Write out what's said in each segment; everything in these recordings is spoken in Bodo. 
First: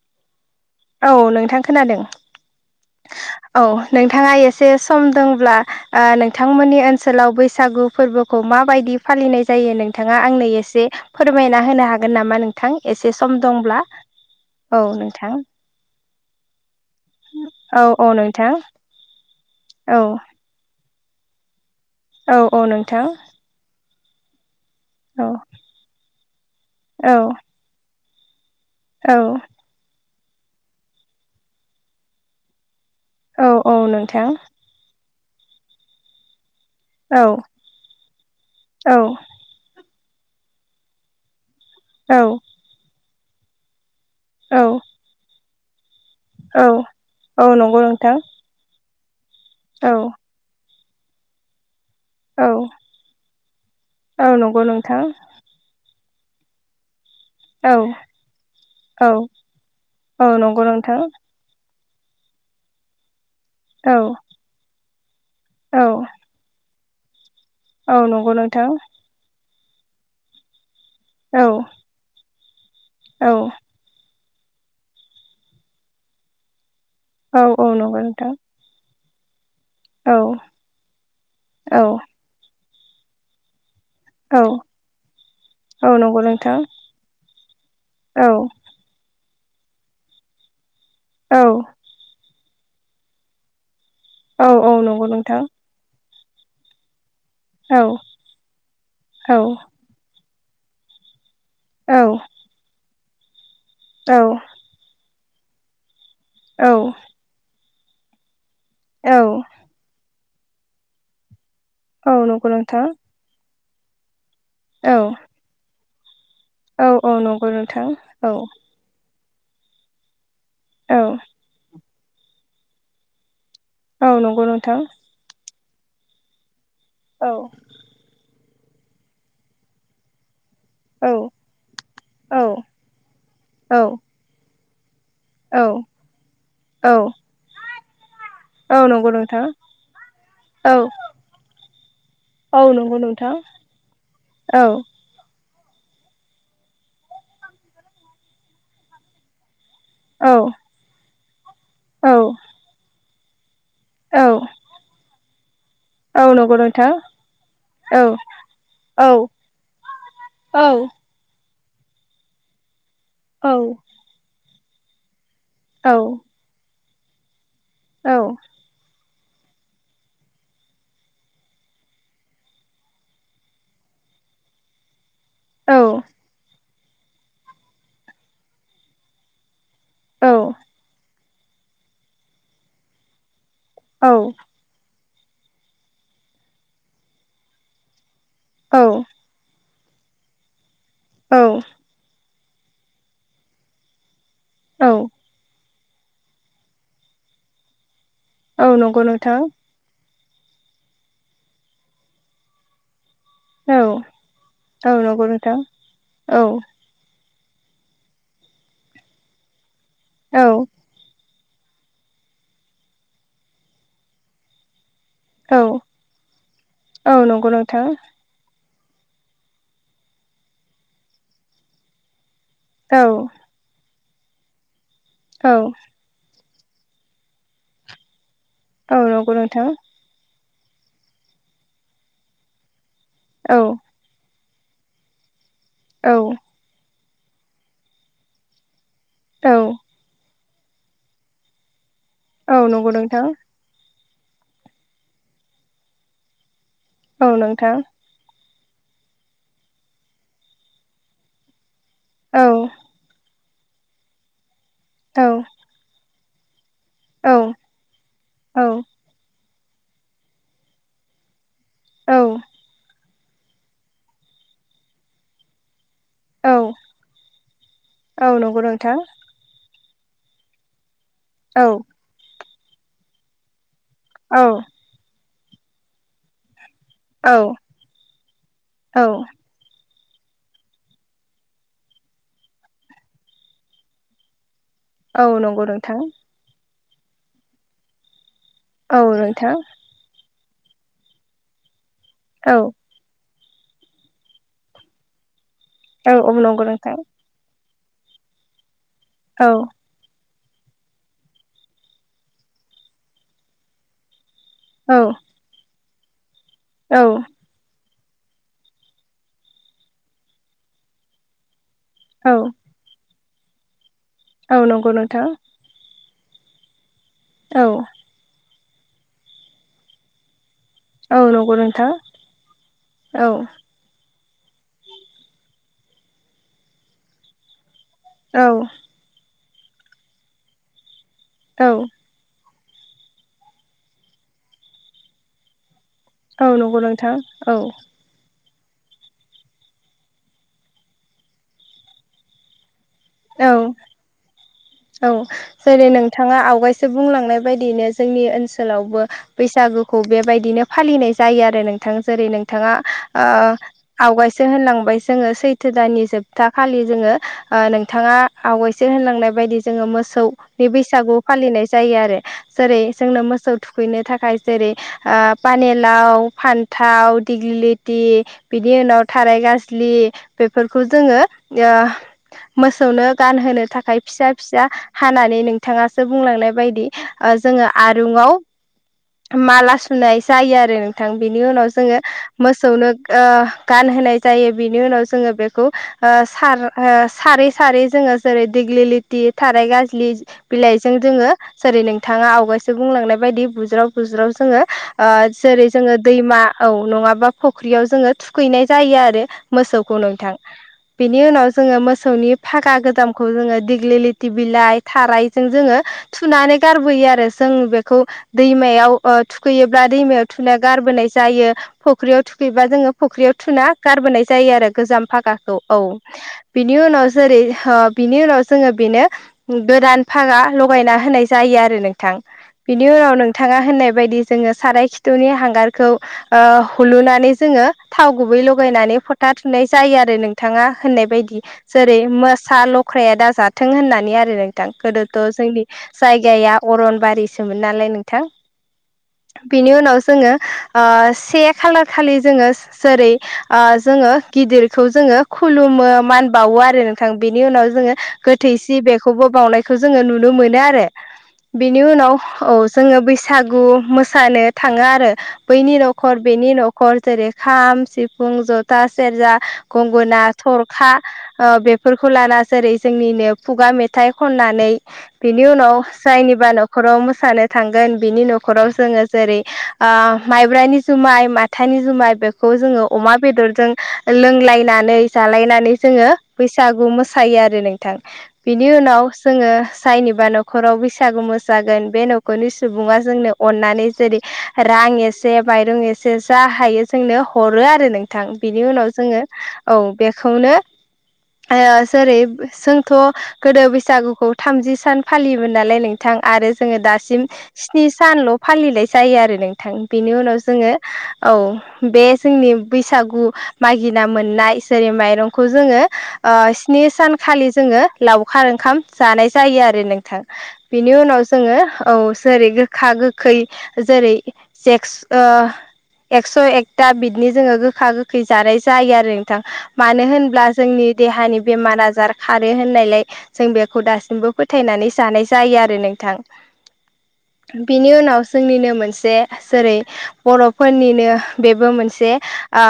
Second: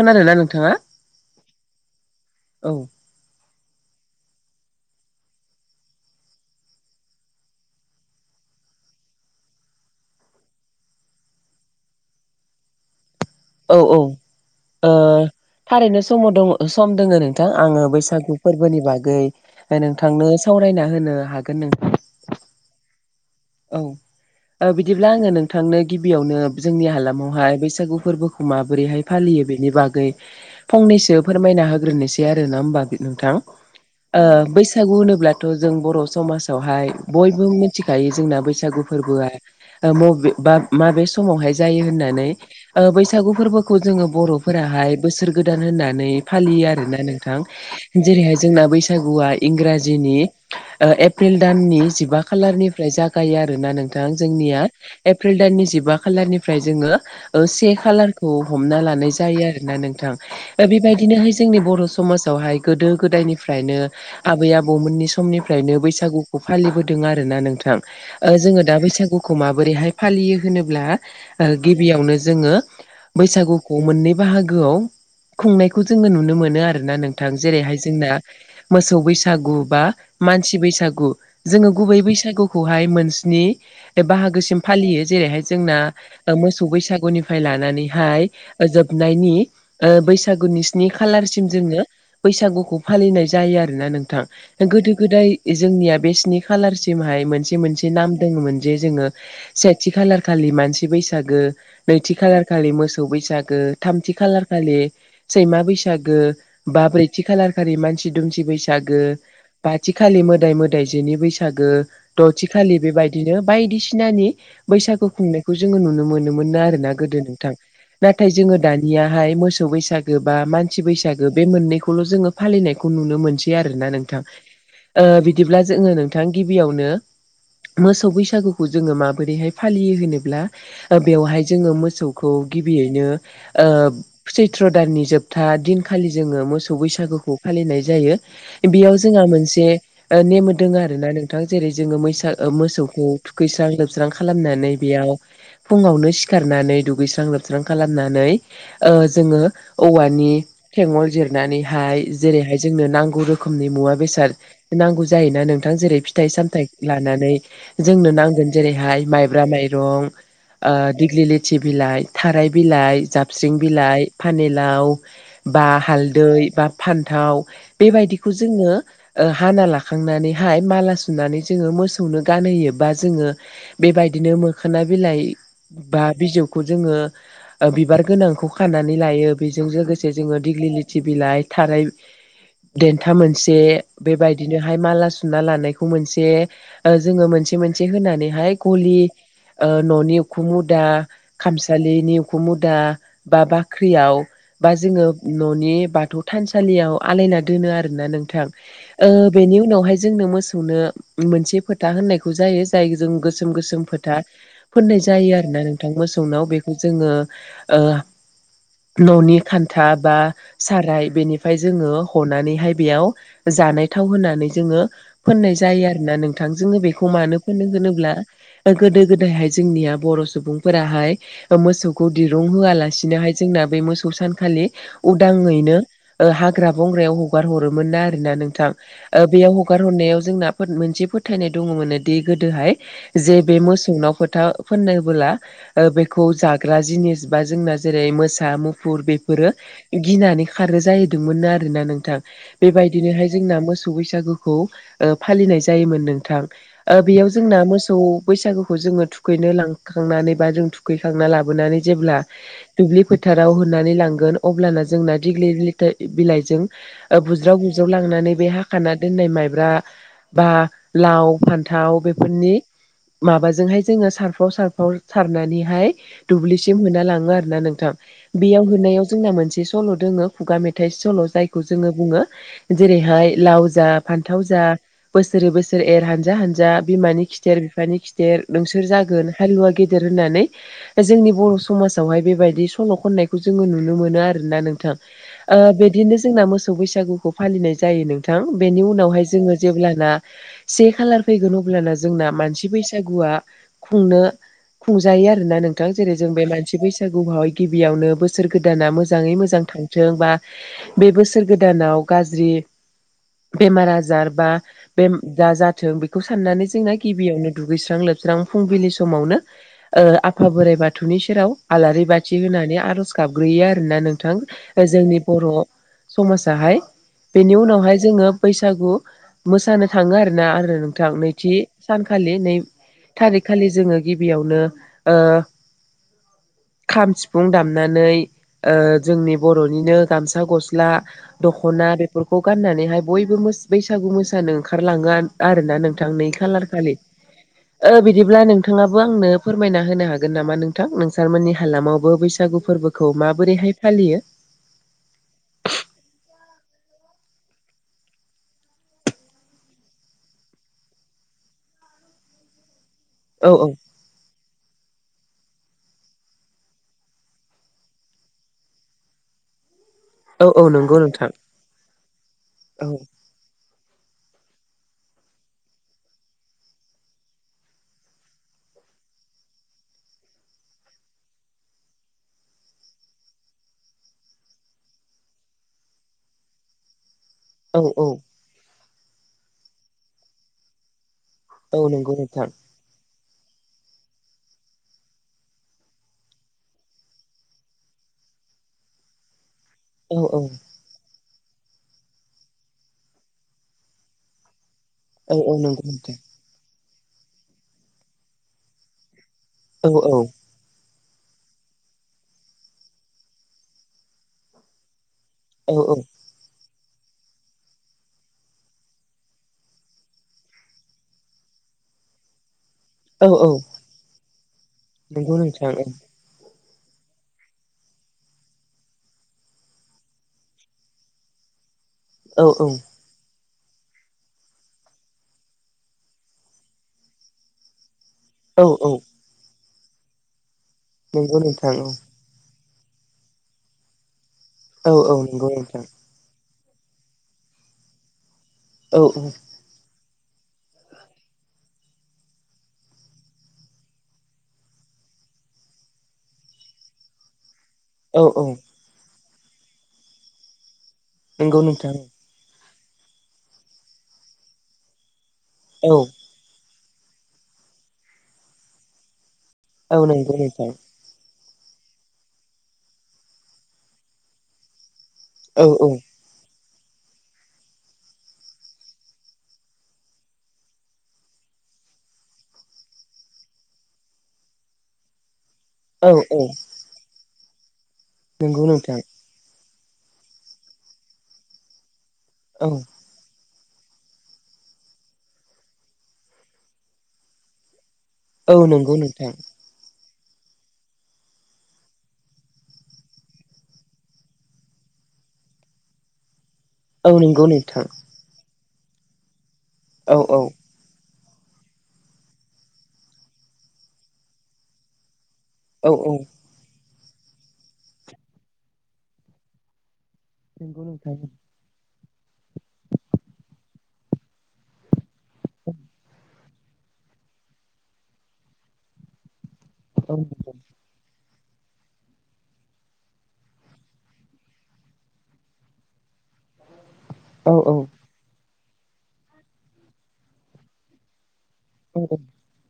खोनादोना नों- औ नोंथां खोनादों। औ औ नोंथाङा एसे सम दंब्ला आ नोंथांमोननि ओनसोलाव बैसागु फोरबोखौ मा माबायदि फालिनाय जायो नोंथाङा आंनो एसे फोरमायना होनो हागोन नामा नोंथां एसे एसे सम औ दंब्ला औ ओ औ नोंथां थारैनो समाव दङ सम दोङो नोंथां आङो औ औ बैसागु नोंथां फोरबोनि बागै औ नोंथांनो सावरायना होनो हागोन नों - थां औ बिदिब्ला आङो नोंथांनो गिबियावनो जोंनि औ हालामावहा बैसागु फोर्बोखौ माबोरैहाय औ फालियो बेनि बागै फंनैसो फोरमायना होग्रोनोसै आरो ना होमबा नोंथां औ औ नोंथां बैसागु होनोब्लाथ' जों बर' समाज बेवहाय औ बयबो मिथिखायो जोंना बैसागु औ फोर्बोआ मबे बा माबे समावहाय जायो औ होननानै बैसागु फोरबोखौ जोङो बर' औ फोराहाय बोसोर गोदान होननानै औ फालियो आरो ना नोंथां औ नंगौ नोंथां जेरैहाय जोंना बैसाग बैसागुआ औ इंराजिनि एप्रिल दाननि जिबा औ खालारनिफ्राय जाग- योआरो ना नोंथां औ जोंनिया नंगौ नोंथां एप्रिल दाननि जिबा खालारनिफ्राय जोङो औ से खालारखौ हमना औ लानाय जायो आरो ना नोंथां औ नंगौ नोंथां बेबायदिनो हाय जोंनि बर' समाजावहाय गोदो गोदायनिफ्रायनो औ आबै आबौमोननि समनिफ्रायनो औ बैसागुखौ फालिबोदों आरो ना नोंथां औ नंगौ जोंङो नोंथां दा बैसागुखौ मा- बोरैहाय फालियो होनोब्ला औ गिबियावनो जोङो औ बैसागुखौ मोननै बाहागोआव खुंनायखौ जोङो नुनो मोनो आरो ना नोंथां औ जेरैहाय नंगौ जोंना नोंथां मोसौ बैसागु बा औ मानसि बैसागु जोङो औ गुबै बैसागुखौहाय मोन स्नि बे औ बाहागोसिम फालियो जेरैहाय जोंना औ नंगौ नोंथां मोसौ बैसागुनिफ्राय लानानैहाय औ जोब नायनि ओ बैसागुनि स्नि औ खालारसिम जोङो बैसागुखौ फालिनाय जायो आरोना नों थां औ औ गोदो नंगौ गोदाय नोंथां जोंनिया बे स्नि खालारसिमहाय मोन मोनसे औ मोनसे नाम दङोन जे जोङो औ सेथि खालार खालि मानसि बैसागो औ नैथि खालारखालि मोसौ बैसागो औ थामथि खालार खालि सैमा बैसागो औ गो बा ब्रैथि खालरखालि मानसि दुमसि बैसागो औ बाथि खा मोदाय मोदाय जोनि बैसागो औ नंगौ दथिखालि नोंथां बेबायदिनो बायदिसिनानि औ बैसागु खुंनायखौ जोङो नुनो मोनो। मोन औ आरोना औ गोदो नंगौ नोंथां औ नाथाय जोङो दानिया बाहाय मोसौ बैसागो बा मानसि औ बैसागो बे मोननैखौल' जोङो फालिनायखौ नुनो मोनसै आरोना औ नोंथां नंगौ नोंथां बिदिब्ला जोङो नोंथां गिबियावनो औ मोसौ बैसागुखौ जोङो माबोरैहाय फालियो होनोब्ला औ बेवहाय जोङो मोसौखौ औ गिबियैनो औ सैथ्र' दाननि जोब जोबथा दिनखालि जोङो मोसौ औ बैसागुखौ फालिनाय जायो औ बेयाव नंगौ जोंहा नोंथां मोनसे नेम औ दङ आरो ना नोंथां जेरै जोङो मैसा औ नंगौ मोसौखौ नोंथां थुखैस्रां लोबस्रां औ खालामनानै बेयाव फुङावनो सिखारनानै दुगैस्रां लोबस्रां खालामनानै जोङो औवानि औ थेंगल जिरनानैहाय जेरैहाय जोंनो नांगौ रोखोम रोखोमनि मुवा औ बेसाद नांगौ जायोना नोंथां जेरै औ फिथाइ नंगौ सामथाइ नोंथां लानानै औ जोंनो नांगोन जेरैहाय माइब्रा माइरं दिग्लि थथि बिलाइ थाराय बिलाइ औ जाबस्रिं बिलाइ फानिलाव बा औ हालदै बा फान्थाव औ बेबायदिखौ जोङो हाना लाखांनानैहाय माला सुनानै जोङो मोसौनो गानहोयो बा जोङो बेबायदिनो मोखोना बिलाइ बा बिजौखौ जोङो बिबार गोनांखौ खानानै लायो जों लोगोसे औ जोो दिग्लि लथि बिलाइ थार दथा मोन बेबायदिनोहाय माला सुना लानायखौ मोनसे जोङो मोनसे मोनसे होनानै हाय गलि औ न'नि उखुम मुदा औ खामसालिनि खुमुदा बा बाख्रियाव बा जोङो औ न'नि बाथौ थानसालियाव आलायना दोनो आरोोना नोंथां औ नंगौ नोंथां बेनि उनावहाय जोंनो मोसौनो मोनसे फोथा होननायखौ जायो जाय जों गोसोम औ गोसोम फोथा औ फोननाय नंगौ जायो आरो ना नोंथां मोसौनाव औ बेखौ जोङो न'नि खान्था बा औ साराय बेनि फ्राय जोङो हनानैहाय बेयाव जानाय थाव होनानै जोङो फोननाय औ जायो आरो ना नोंथांजोंङो बेखौ औ नंगौ मानोफोरनो नोंथां होनोब्ला गोदो गोदायहाय जोंनिया बर' सुबुंफोराहाय मोसौखौ दुं होआ औ लासिनोहाय जोंना बे मोसौ सान खालि औ उदांयैनो हाग्रा बंग्रायाव हगार हरोमोन ना आर ना नोंथां औ नंगौ बेयाव नोंथां हगार हरनायाव जोंना मोनसे फोथायनाय दङ मोनो दि गोदोहाय जे औ बे मोसौनाव फोथा फोननोबोला औ बेखौ जाग्रा जिनिस बा जोंना जेरै मोसा म फुर औ बेफोरो गिनानै खारो जाहैदोंमोन आरोना नों थां औ नंगौ नोंथां बेबायदिनोहाय जोंना मोसौ बैसागुखौ फालिनाय जायोमोन नोंथां ओ औ बेयाव जोंना नोंथां मोसौ बैसागुखौ जोङो थुखैनो लांखांनानै बा जों थुखैखांना लाबोनानै जेब्ला औ दुब्लि फोथाराव होनानै लांगोन अब्लाना जोंना औ दिडग्लि लिटार बिलाइजों औ बुज्राव गुज्राव लांनानै बे हाखाना दोननाय माइब्रा बा लाव फान थाव औ बेफोरनि माबाजोंहाय जोङो सारफाव सारफाव सारनानैहाय औ दुब्लिसिम होना लाङो आरो ना नोंथां औ नंगौ बेयाव नोंथां होनायाव जोंना मोनसे सल'दङ खुगा मेथाय जायखौ औ जोङो बङो जेरैहाय लाव जा औ फान्थाव जा बोसोरै बोसोर एर हानजा हानजा बिमानि औ खिथेर बिफानि खिथेर नोंसोर औ जागोन हालुवा गेदेर गिदिर होननानै जोंनि बर' समाजावहाय बेबायदि सल' खननायखौ जोंङो नुनो मोनो आरोना नों औ नंगौ नोंथां बिदिनो जोंना मोसौ बैसागुखौ फालिनाय जायो नों औ नोंथां नोंथां जेब्लाना जोंना से खालार फैगोन अब्लाना जोंना मानसि औ बैसागुआ खुंनो खुंजायो आरोना नों थां जेरै औ जों बे नंगौ मानसि नोंथां बैसागुआवाय गिबियावनो बोसोर गोदाना मोजाङै मोजां औ थांथों बा बे बोसोर गोदानाव गाज्रि बेमार आजार बा बे औ दा जाथों बेखौ साननानै जोंना औ गिबियावनो दुगैस्रां लोबस्रा स्रां फुंबिलि समावनो आफा बोराइ बाथौनि सेराव आलारि बाथि औ होनानै आर'ज गाबग्रोयो आरोना नोंथां औ नंगौ जोंनि नोंथां बर' समाजाहाय बेनि औ उनावहाय जोङो बैसागु मोसानो थांङो आरोना आरो नोंथां औ नैथि नंगौ नोंथां सानखालि नै औ थारिखखालि जोंङो गिबियावनो खाम, सिफुं दामनानै औ ओ जोंनि बर'निनो गामसा गस्ला औ दख'ना बेफोरखौ गाननानैहाय बयबो बैसागु मोसानो ओंखारलांङो आरोना। नों थां नै औ खालार नंगौ खालि नोंथां औ बिदिब्ला नों थांङाबो आंनो फोरमायना होनो हागोन नामा नोंथां नोंसारमोननि हालामावबो बैसागु फोरबो औ औ जेरै नोंथांङा आवगायसो बुंलांनाय बायदियैनो जोंनि ओनसोलावबो बैसागुखौ बेबायदिनो फालिनाय जायो आरो नोंथां। जेरै नोंथांङा औ औ आवगायसो होनलांबाय जोङो सैथो दाननि जोबथा खालि जोङो नोंथांङा आवायसो होनलांनाय बायदि जोंङो मोसौ औ औ मोसौनि नंगौ बैसागु नोंथां फालिनाय जायो आरो जेरै औ जोंनो मोसौ थुखैनो थाखाय जेरै पानेलाव फान्थाव दिग्लि लिटि बिनि उनाव थाराय गाज्लि बेफोरखौ जोङो मोसौनो गानहोनो थाखाय फिसा फिसा हानानै नोंथाङासो बुंलांनाय बायदि जोङो औ औ आरुंवाव माला सुनाय जायो आरो। बिनि उनाव औ जोङो नंगौ नोंथां मोसौनो गानहोनाय जायो। बिनि उनाव जोंङो बेखौ सार सारै सारै जोङो जेरै देग्लि लिथि थाराय गाज्लि औ औ बिलाइजों जोङो जेरै नोंथाङा आवगायसो बुंलांनाय बायदि बुज्राव बुज्राव जोङो औ औ नंगौ जेरै जोङो नोंथां दैमा औ नंङाबा फख्रियाव जोंङो थुखैनाय जायो आरो। औ मोसौखौ औ नोंथां बेनि उनाव जोङो मो मोसौनि फागा गोजामखौ जोङो दिग्लि लथि बिलाइ थारायजों औ जोङो थुनानै गारबोयो आरो जों बेखौ दैमायाव थुखैयोब्ला दैमायाव थुना गारबोनाय जायो। फुख्रियाव थुखैबा जोङो औ फख्रियाव औ थुना गारबोनाय जायो आरो गोजाम नंगौ फागाखौ नोंथां औ। बिनि उनाव जेरै बिनि उनाव जोङो बेनो गोदान फागा लगायना होनाय जायो आरो नों थां। औ बिनि उनाव नों थाङा होननाय बायदि जोङो साराय खिथुनि हांगारखौ हुलुनानै जोंङो थाव गुबै औ औ लगायनानै फोथा थुनाय जायो आरो नोंथाङा होननाय बायदि नंगौ नोंथां औ जेरै मो सा लख्राया दाजाथों होननानै आरो नोंथां औ गोदोथ' औ नंगौ जोंनि नोंथां जायगाया अरनबारिसोमोन नालाय नोंथां औ औ बिनि उनाव जोङो से खालार खालि जोङो जेरै जोङो गिदिरखौ जों खुलुमो मान बावो आरो नोंथां बेनि उनाव जोङो औ औ गोथैसि बेखौबो बावनायखौ जोङो नुनो मोनो आरो। नंगौ बिनि नोंथां औ उनाव औ जोङो बैसागु मोसानो थाङो आरो। बैनि न'खर बेनि न'खर जेरै खाम, सिफुं, जथा, सेरजा औ गंगोना, नंगौ नोंथां थरखा बेफोरखौ लाना जेरै जोंनिनो खुगा मेथाइ खननानै बिनि औ उनाव जायनिबा नख राव मोसानो थांगोन बिनि न'खराव जोङो जेरै ओ माइब्रानि जुमाय माथानि जुमाय बेखौ जोङो अमा बेदर जों लोंलायनानै जालायनानै जोङो औ औ बैसागु मोसायो आरो नोंथां बिनि नंगौ नोंथां उनाव जोङो जायनिबा न'खराव बैसागु मोसागोन बे न'खरनि औ सुबुङा जोंनो अननानै जेरै रां एसे माइरं एसे जा हायो जोंनो हरो आरो नों- थां औ बिनि उनाव नंगौ जोङो नोंथां औ बेखौनो ओ जेरै जोंथ' गोदो बैसागुखौ थामजि सान फालियोमोन नालाय नोंथां आरो जोङो औ दासिम नंगौ नोंथां स्नि सानल' फालिनाय जायो आरो नोंथां बेनि औ उनाव औ जोङो औ बे जोंनि बैसागु मागिना मोननाय जेरै माइरं खौ जोङो औ औ ओ स्नि सानखालि जोङो लावखार ओंखाम जानाय जायो आरो नोंथां। नंगौ बिनि नोंथां उनाव जोङो औ जेरै गोखा गोखै जेरै सेक्स ओ एकस' एकथा बिदिनो जोंङो गोखा गोखै जानाय जायो आरो नोंथां मानो औ होनब्ला जोंनि देहानि बेमार आजार खारो होननायलाय जों बेखौ दासिमबो फोथायनानै जानाय जायो आरो नोंथां। औ बिनि उनाव जोंनिनो मोनसे जेरै बर'फोरनिनो बेबो औ मोनसे आ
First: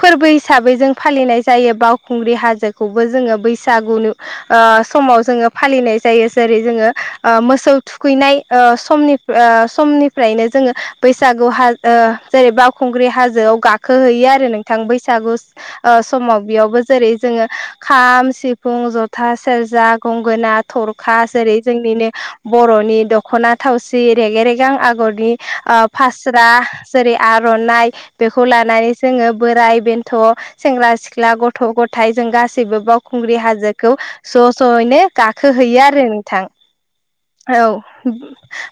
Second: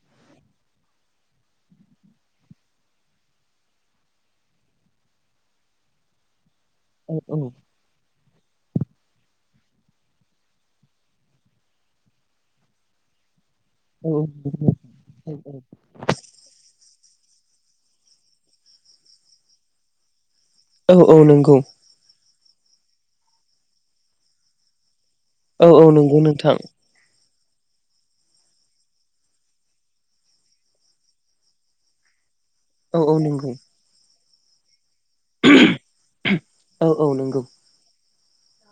फोरबो हिसाबै जों फालिनाय जायो बाव खुंग्रि हाजोखौबो जोंङो बैसागुनु ओ समाव जोंङो फालिनाय जायो। जेरै जोंङो ओ औ मोसौ थुखैनाय ओ समनि फ्र अ समनिफ्रायनो जोंङो बैसागु हाद ओ जेरै बावखुंग्रि हाजोआव औ गाखोहैयो आरो नोंथां बैसागुस ओ समाव बेयावबो जेरै जोऔङो खाम सिफुं जथा सेरजा गं गोना औ औ थरखा नंगौ जेरै जोंनिनो बर'नि दख'ना थावसि रेगे रेगें आगर नि औ अ औ नंगौ फास्रा नोंथां जेरै आर'नाइ बेखौ लानानै जोंङो बोराइ बेन्थ' सेंग्रा सिख्ला गथ' गथ' गथाय जों गासैबो औ औ बावखुंग्रि नंगौ हाजोखौ स' स'यैनो गाखोहैयो आरो नोंथां औ औ नंगौ औ।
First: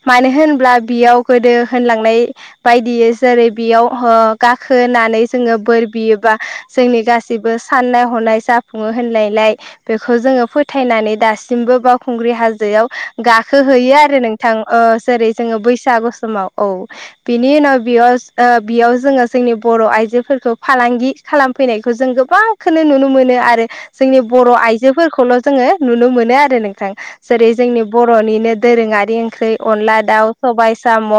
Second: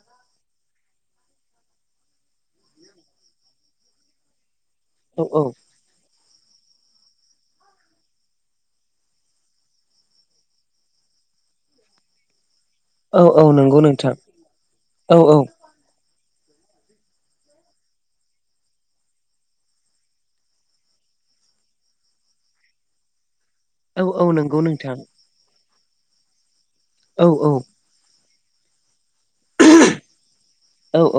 मानो होनब्ला बेयाव गोदो होनलांनाय बायदि जेरै बेयाव हो गा खोनानै औ औ जोंङो बोर बियोबा जोंनि गासिबो साननाय हनाय जाफुङो होनलायलाय बेखौ जोंङो फोथायनानै दासिमबो बावखुंग्रि हाजो आव औ औ नंगौ गाखोहैयो आरो नोंथां ओ औ जेरै औ जोंङो बैसागो समाव औ बिनि उनाव बेयास बेयाव जोंङो जोंनि बर' आइजोफोरखौ फालांगि खालामफैनायखौ जों गोबां खोनो नुनो मोनो आरो औ जोंनि औ बर' नंगौ नोंथां आइजोफोरखौल' जोंङो नुनो मोनो आरो नों थां औ जेरै जोंनि बर'निनो दोरोङारि ओंख्रि अनला दाउ सबायाइ औ साम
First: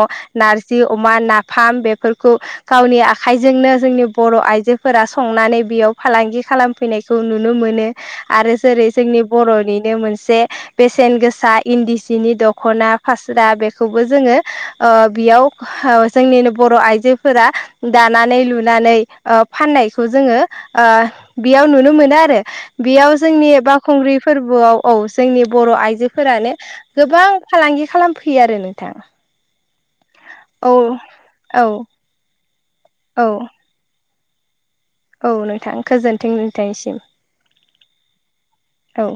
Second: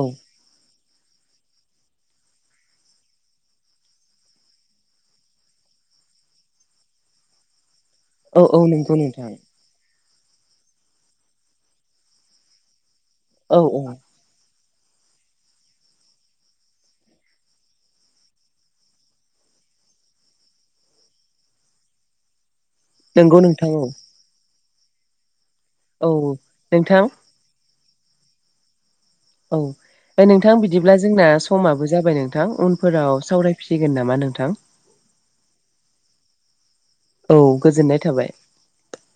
नारजि जि अमा नाफाम बेफोरखौ गावनि आखाइजोंनो जोंनि बर' आइजोफोरा संनानै बेयाव फालांगि खालामफैनायखौ नुनो मोनो औ आरो औ जेरै नंगौ जोंनि नोंथां बर'निनो मोनसे से बेसेन गोसा इन्दि सिनि दख'ना फास्रा औ औ बेखौबो जोंङो ओ बेयाव हाव जोंनिनो बर' आइजोफोरा दानानै लुनानै ओ फाननाय न्नायखौ जोंङो ओ बेयाव नुनो मोनो आरो बेयाव नंगौ जोंनि नोंथां औ बावखुंग्रि फोरबोआव औ जोंनि बर' औ आइजोफोरानो नोंथां गोबां फालांगि खालामफैयो आरो नोंथा औ फ्राय नोंथां बिदिब्ला जोंना औ समाबो जाबाय नोंथां उनफोराव औ सावरायफिसिगोन नामा नों थां औ नोंथां गोजोन्थों नोंथांनिसि औ गोजोननाय थाबाय। औ